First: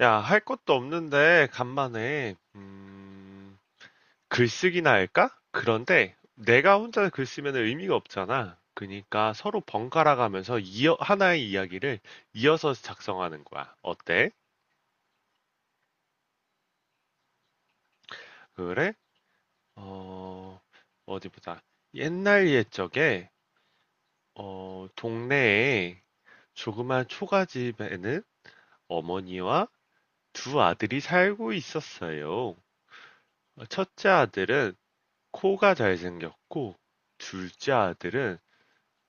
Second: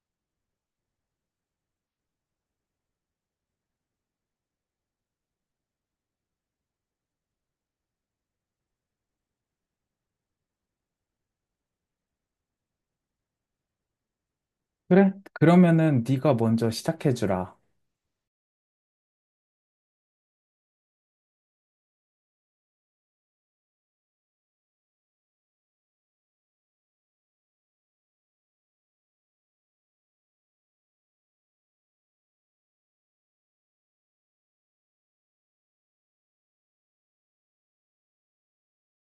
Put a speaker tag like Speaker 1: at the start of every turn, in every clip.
Speaker 1: 야, 할 것도 없는데 간만에 글쓰기나 할까? 그런데 내가 혼자 글 쓰면 의미가 없잖아. 그러니까 서로 번갈아 가면서 하나의 이야기를 이어서 작성하는 거야. 어때?
Speaker 2: 그래? 그러면은 네가 먼저 시작해주라.
Speaker 1: 그래? 어, 어디 보자. 옛날 옛적에 동네에 조그만 초가집에는 어머니와 두 아들이 살고 있었어요. 첫째 아들은 코가 잘생겼고 둘째 아들은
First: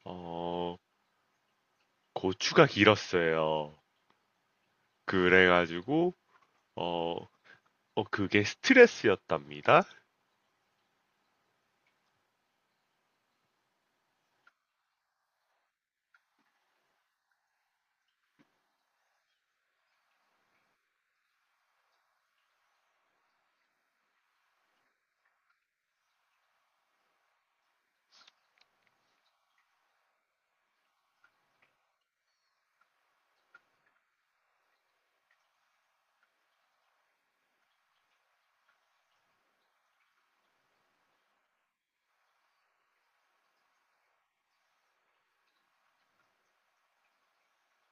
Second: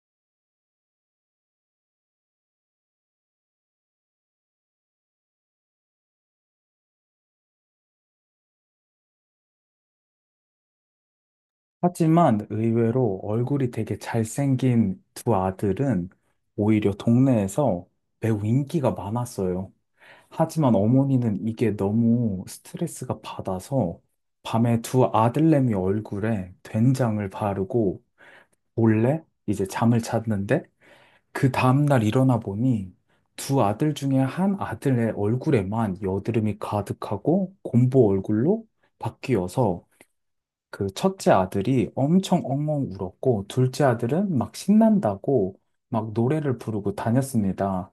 Speaker 1: 어 고추가 길었어요. 그래가지고 어, 그게 스트레스였답니다.
Speaker 2: 하지만 의외로 얼굴이 되게 잘생긴 두 아들은 오히려 동네에서 매우 인기가 많았어요. 하지만 어머니는 이게 너무 스트레스가 받아서 밤에 두 아들내미 얼굴에 된장을 바르고 몰래 이제 잠을 잤는데, 그 다음날 일어나 보니 두 아들 중에 한 아들의 얼굴에만 여드름이 가득하고 곰보 얼굴로 바뀌어서 그 첫째 아들이 엄청 엉엉 울었고, 둘째 아들은 막 신난다고 막 노래를 부르고 다녔습니다.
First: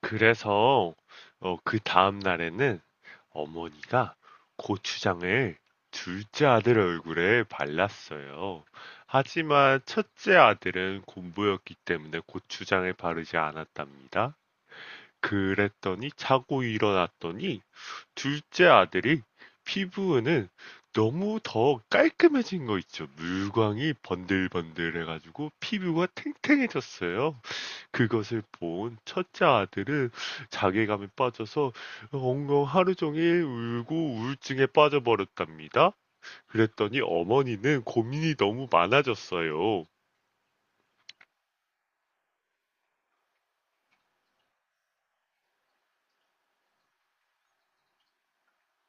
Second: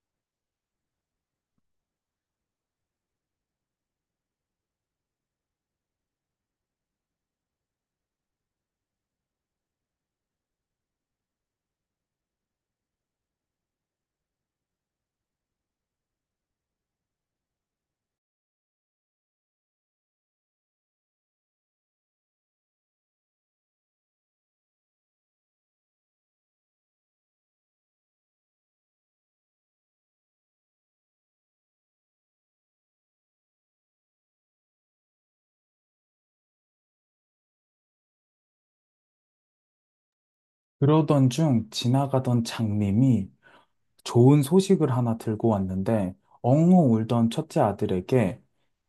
Speaker 1: 그래서 그 다음 날에는 어머니가 고추장을 둘째 아들 얼굴에 발랐어요. 하지만 첫째 아들은 곤보였기 때문에 고추장을 바르지 않았답니다. 그랬더니 자고 일어났더니 둘째 아들이 피부는 너무 더 깔끔해진 거 있죠. 물광이 번들번들해가지고 피부가 탱탱해졌어요. 그것을 본 첫째 아들은 자괴감에 빠져서 엉엉 하루 종일 울고 우울증에 빠져버렸답니다. 그랬더니 어머니는 고민이 너무 많아졌어요.
Speaker 2: 그러던 중 지나가던 장님이 좋은 소식을 하나 들고 왔는데, 엉엉 울던 첫째 아들에게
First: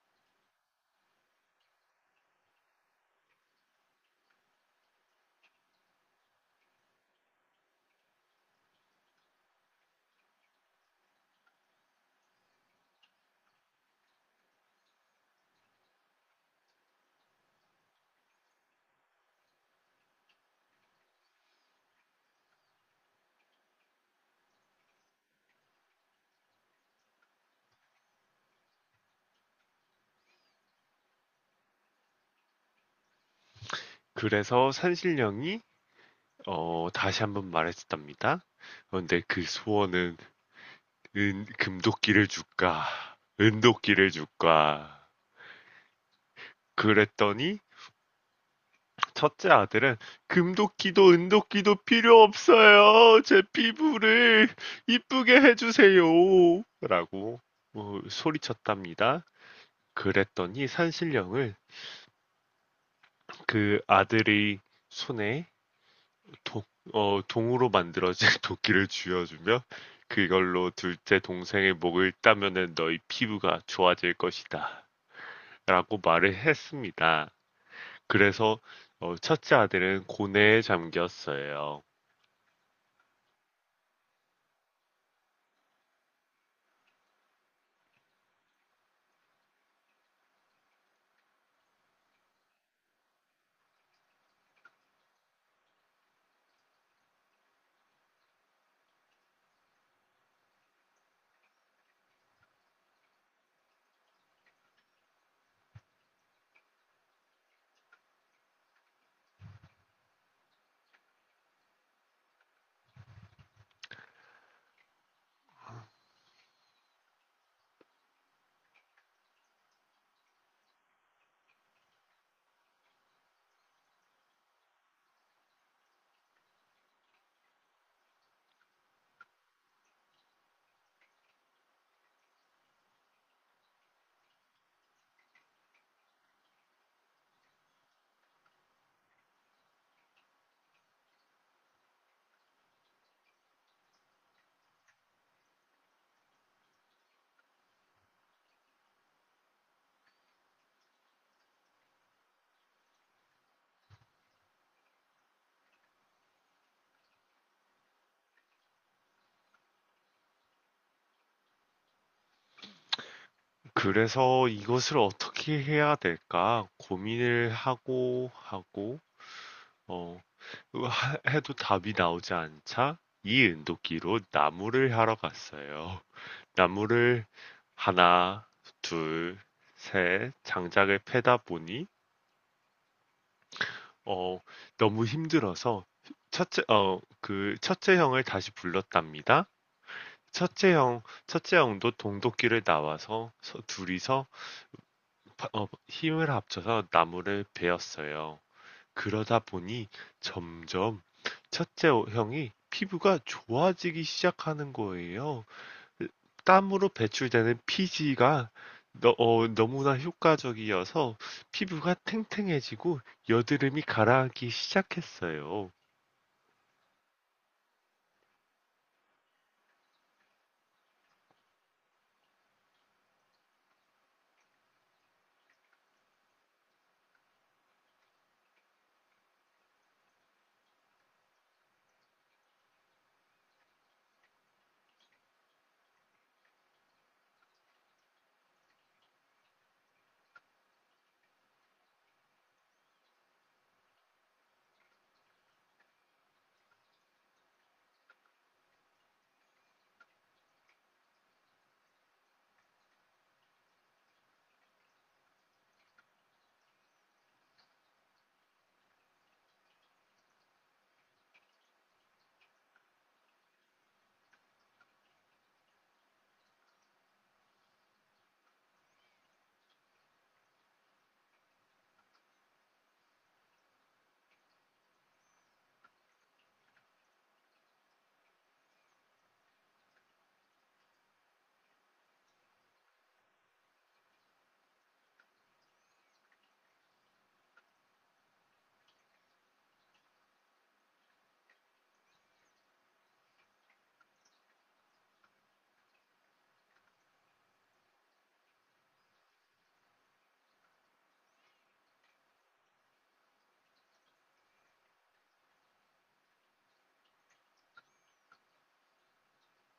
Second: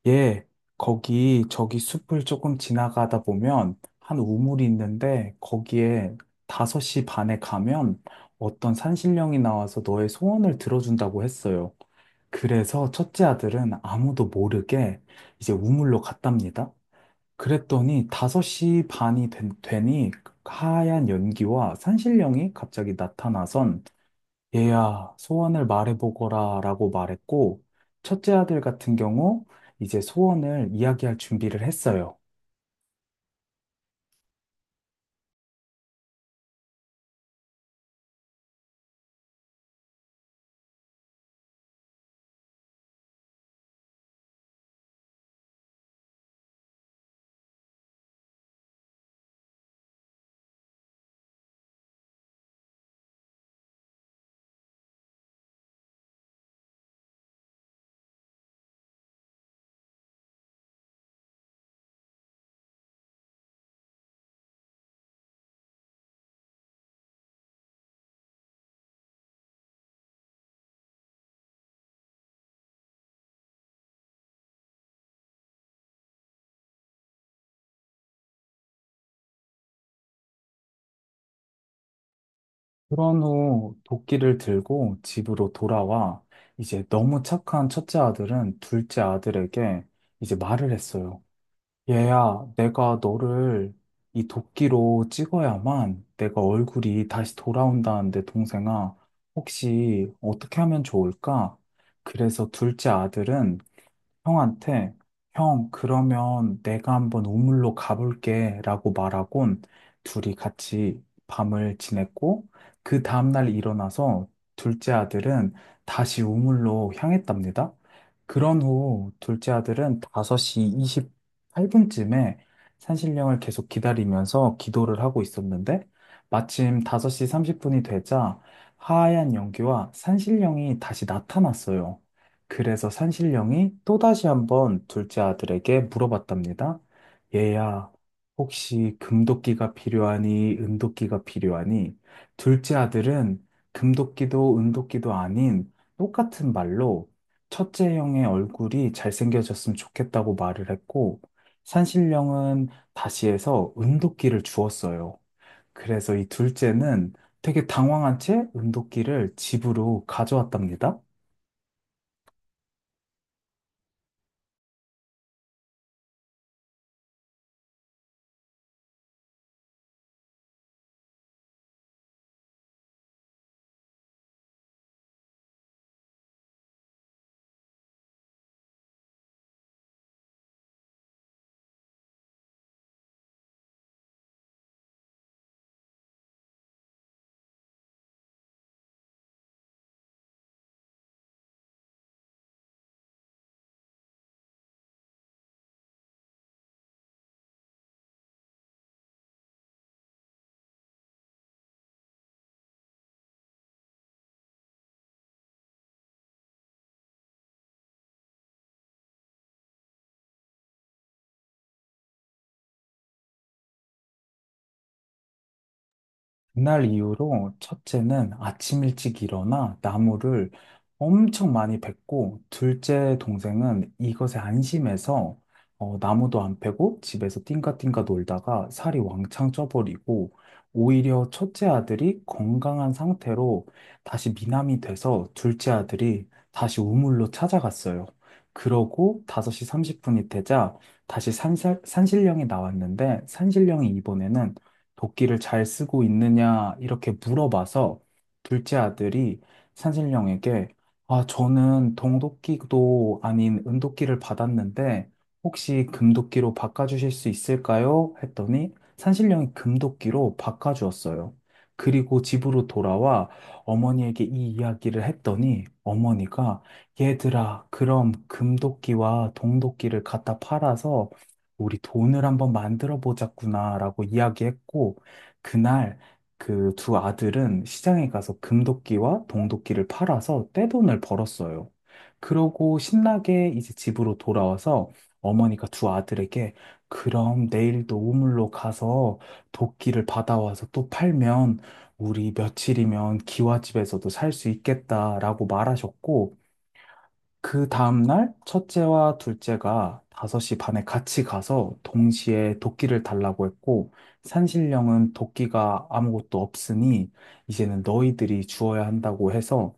Speaker 2: 얘, 거기 저기 숲을 조금 지나가다 보면 한 우물이 있는데 거기에 5시 반에 가면 어떤 산신령이 나와서 너의 소원을 들어준다고 했어요. 그래서 첫째 아들은 아무도 모르게 이제 우물로 갔답니다. 그랬더니 5시 반이 되니 하얀 연기와 산신령이 갑자기 나타나선, 얘야, 소원을 말해보거라 라고 말했고, 첫째 아들 같은 경우 이제 소원을 이야기할 준비를 했어요.
Speaker 1: 그래서 산신령이 다시 한번 말했답니다. 그런데 그 소원은 금도끼를 줄까? 은도끼를 줄까? 그랬더니 첫째 아들은 금도끼도 은도끼도 필요 없어요. 제 피부를 이쁘게 해주세요. 라고 뭐 소리쳤답니다. 그랬더니 산신령을 그 아들의 손에 도, 동으로 만들어진 도끼를 쥐어주며 그걸로 둘째 동생의 목을 따면은 너희 피부가 좋아질 것이다. 라고 말을 했습니다. 그래서 첫째 아들은 고뇌에 잠겼어요.
Speaker 2: 그런 후 도끼를 들고 집으로 돌아와 이제 너무 착한 첫째 아들은 둘째 아들에게 이제 말을 했어요. 얘야, 내가 너를 이 도끼로 찍어야만 내가 얼굴이 다시 돌아온다는데, 동생아, 혹시 어떻게 하면 좋을까? 그래서 둘째 아들은 형한테, 형, 그러면 내가 한번 우물로 가볼게 라고 말하곤, 둘이 같이 밤을 지냈고, 그 다음날 일어나서 둘째 아들은 다시 우물로 향했답니다. 그런 후 둘째 아들은 5시 28분쯤에 산신령을 계속 기다리면서 기도를 하고 있었는데, 마침 5시 30분이 되자 하얀 연기와 산신령이 다시 나타났어요. 그래서 산신령이 또다시 한번 둘째 아들에게 물어봤답니다. 얘야, 혹시 금도끼가 필요하니, 은도끼가 필요하니? 둘째 아들은 금도끼도 은도끼도 아닌 똑같은 말로 첫째 형의 얼굴이 잘생겨졌으면 좋겠다고 말을 했고, 산신령은 다시 해서 은도끼를 주었어요. 그래서 이 둘째는 되게 당황한 채 은도끼를 집으로 가져왔답니다.
Speaker 1: 그래서 이것을 어떻게 해야 될까 고민을 하고 어, 해도 답이 나오지 않자 이 은도끼로 나무를 하러 갔어요. 나무를 하나, 둘, 셋 장작을 패다 보니 어, 너무 힘들어서 그 첫째 형을 다시 불렀답니다. 첫째 형, 첫째 형도 동독길을 나와서 둘이서 힘을 합쳐서 나무를 베었어요. 그러다 보니 점점 첫째 형이 피부가 좋아지기 시작하는 거예요. 땀으로 배출되는 피지가 너무나 효과적이어서 피부가 탱탱해지고 여드름이 가라앉기 시작했어요.
Speaker 2: 그날 이후로 첫째는 아침 일찍 일어나 나무를 엄청 많이 뱄고, 둘째 동생은 이것에 안심해서 나무도 안 패고 집에서 띵가띵가 놀다가 살이 왕창 쪄버리고, 오히려 첫째 아들이 건강한 상태로 다시 미남이 돼서 둘째 아들이 다시 우물로 찾아갔어요. 그러고 5시 30분이 되자 다시 산신령이 나왔는데, 산신령이 이번에는 도끼를 잘 쓰고 있느냐 이렇게 물어봐서 둘째 아들이 산신령에게, 아, 저는 동도끼도 아닌 은도끼를 받았는데 혹시 금도끼로 바꿔주실 수 있을까요? 했더니 산신령이 금도끼로 바꿔주었어요. 그리고 집으로 돌아와 어머니에게 이 이야기를 했더니 어머니가 얘들아, 그럼 금도끼와 동도끼를 갖다 팔아서 우리 돈을 한번 만들어 보자꾸나라고 이야기했고, 그날 그 두 아들은 시장에 가서 금도끼와 동도끼를 팔아서 떼돈을 벌었어요. 그러고 신나게 이제 집으로 돌아와서 어머니가 두 아들에게, 그럼 내일도 우물로 가서 도끼를 받아와서 또 팔면 우리 며칠이면 기와집에서도 살 수 있겠다라고 말하셨고, 그 다음날 첫째와 둘째가 5시 반에 같이 가서 동시에 도끼를 달라고 했고, 산신령은 도끼가 아무것도 없으니 이제는 너희들이 주어야 한다고 해서,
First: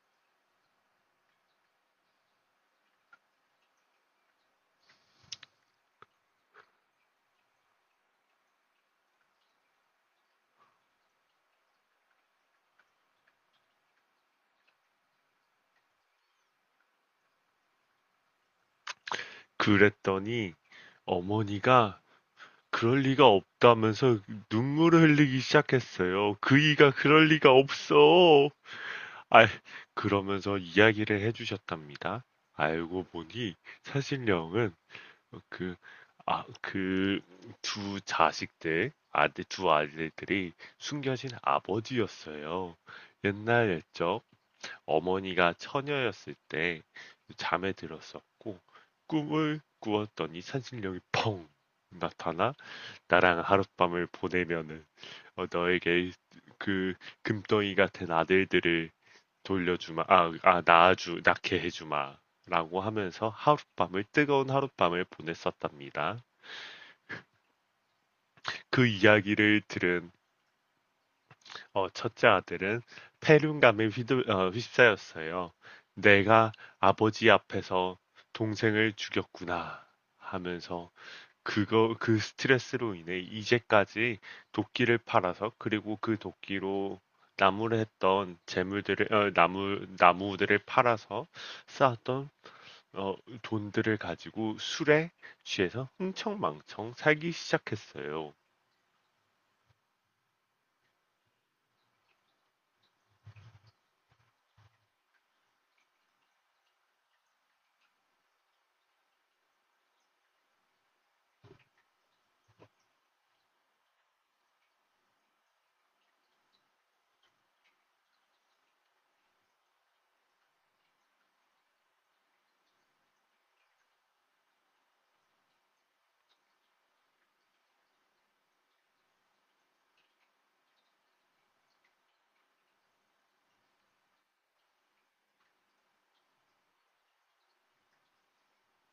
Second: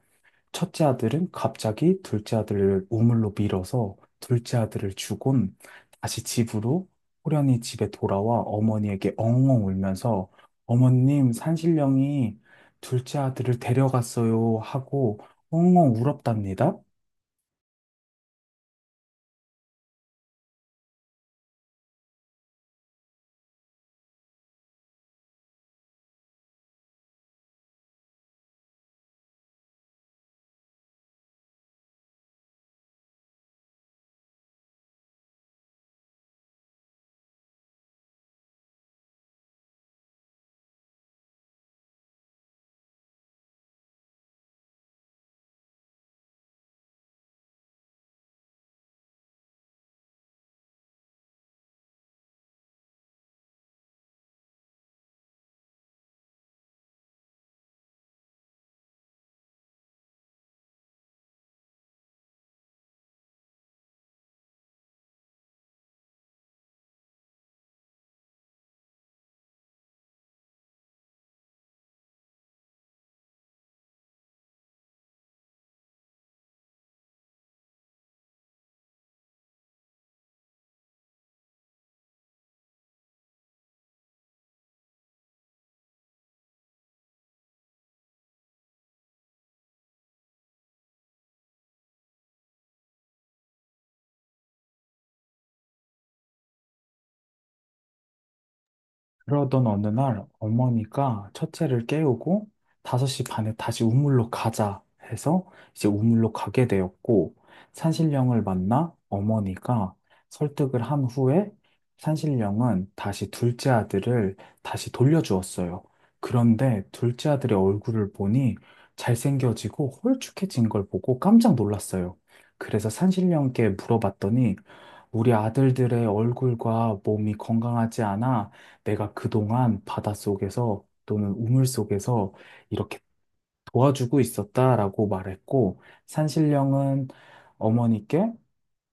Speaker 2: 첫째 아들은 갑자기 둘째 아들을 우물로 밀어서 둘째 아들을 주곤 다시 집으로, 호련히 집에 돌아와 어머니에게 엉엉 울면서, 어머님, 산신령이 둘째 아들을 데려갔어요 하고 엉엉 울었답니다.
Speaker 1: 그랬더니 어머니가 그럴 리가 없다면서 눈물을 흘리기 시작했어요. 그이가 그럴 리가 없어. 아, 그러면서 이야기를 해주셨답니다. 알고 보니 사신령은 그, 그 두 아들들이 숨겨진 아버지였어요. 옛날 옛적 어머니가 처녀였을 때 잠에 들었었고 꿈을 꾸었더니 산신령이 펑 나타나 나랑 하룻밤을 보내면은 너에게 그 금덩이 같은 아들들을 돌려주마, 낳게 해주마. 라고 하면서 하룻밤을, 뜨거운 하룻밤을 보냈었답니다. 그 이야기를 들은 첫째 아들은 패륜감에 휩싸였어요. 내가 아버지 앞에서 동생을 죽였구나 하면서 그거 그 스트레스로 인해 이제까지 도끼를 팔아서 그리고 그 도끼로 나무를 했던 나무들을 팔아서 쌓았던 어, 돈들을 가지고 술에 취해서 흥청망청 살기 시작했어요.
Speaker 2: 그러던 어느 날 어머니가 첫째를 깨우고 5시 반에 다시 우물로 가자 해서 이제 우물로 가게 되었고, 산신령을 만나 어머니가 설득을 한 후에 산신령은 다시 둘째 아들을 다시 돌려주었어요. 그런데 둘째 아들의 얼굴을 보니 잘생겨지고 홀쭉해진 걸 보고 깜짝 놀랐어요. 그래서 산신령께 물어봤더니, 우리 아들들의 얼굴과 몸이 건강하지 않아 내가 그동안 바닷속에서 또는 우물 속에서 이렇게 도와주고 있었다라고 말했고, 산신령은 어머니께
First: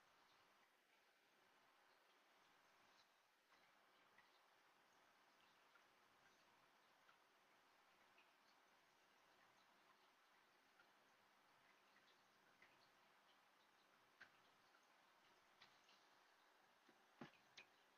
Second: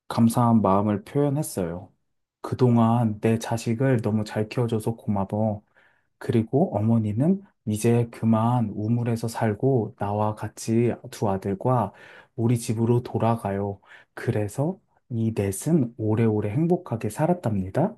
Speaker 2: 감사한 마음을 표현했어요. 그동안 내 자식을 너무 잘 키워줘서 고마워. 그리고 어머니는 이제 그만 우물에서 살고 나와 같이 두 아들과 우리 집으로 돌아가요. 그래서 이 넷은 오래오래 행복하게 살았답니다.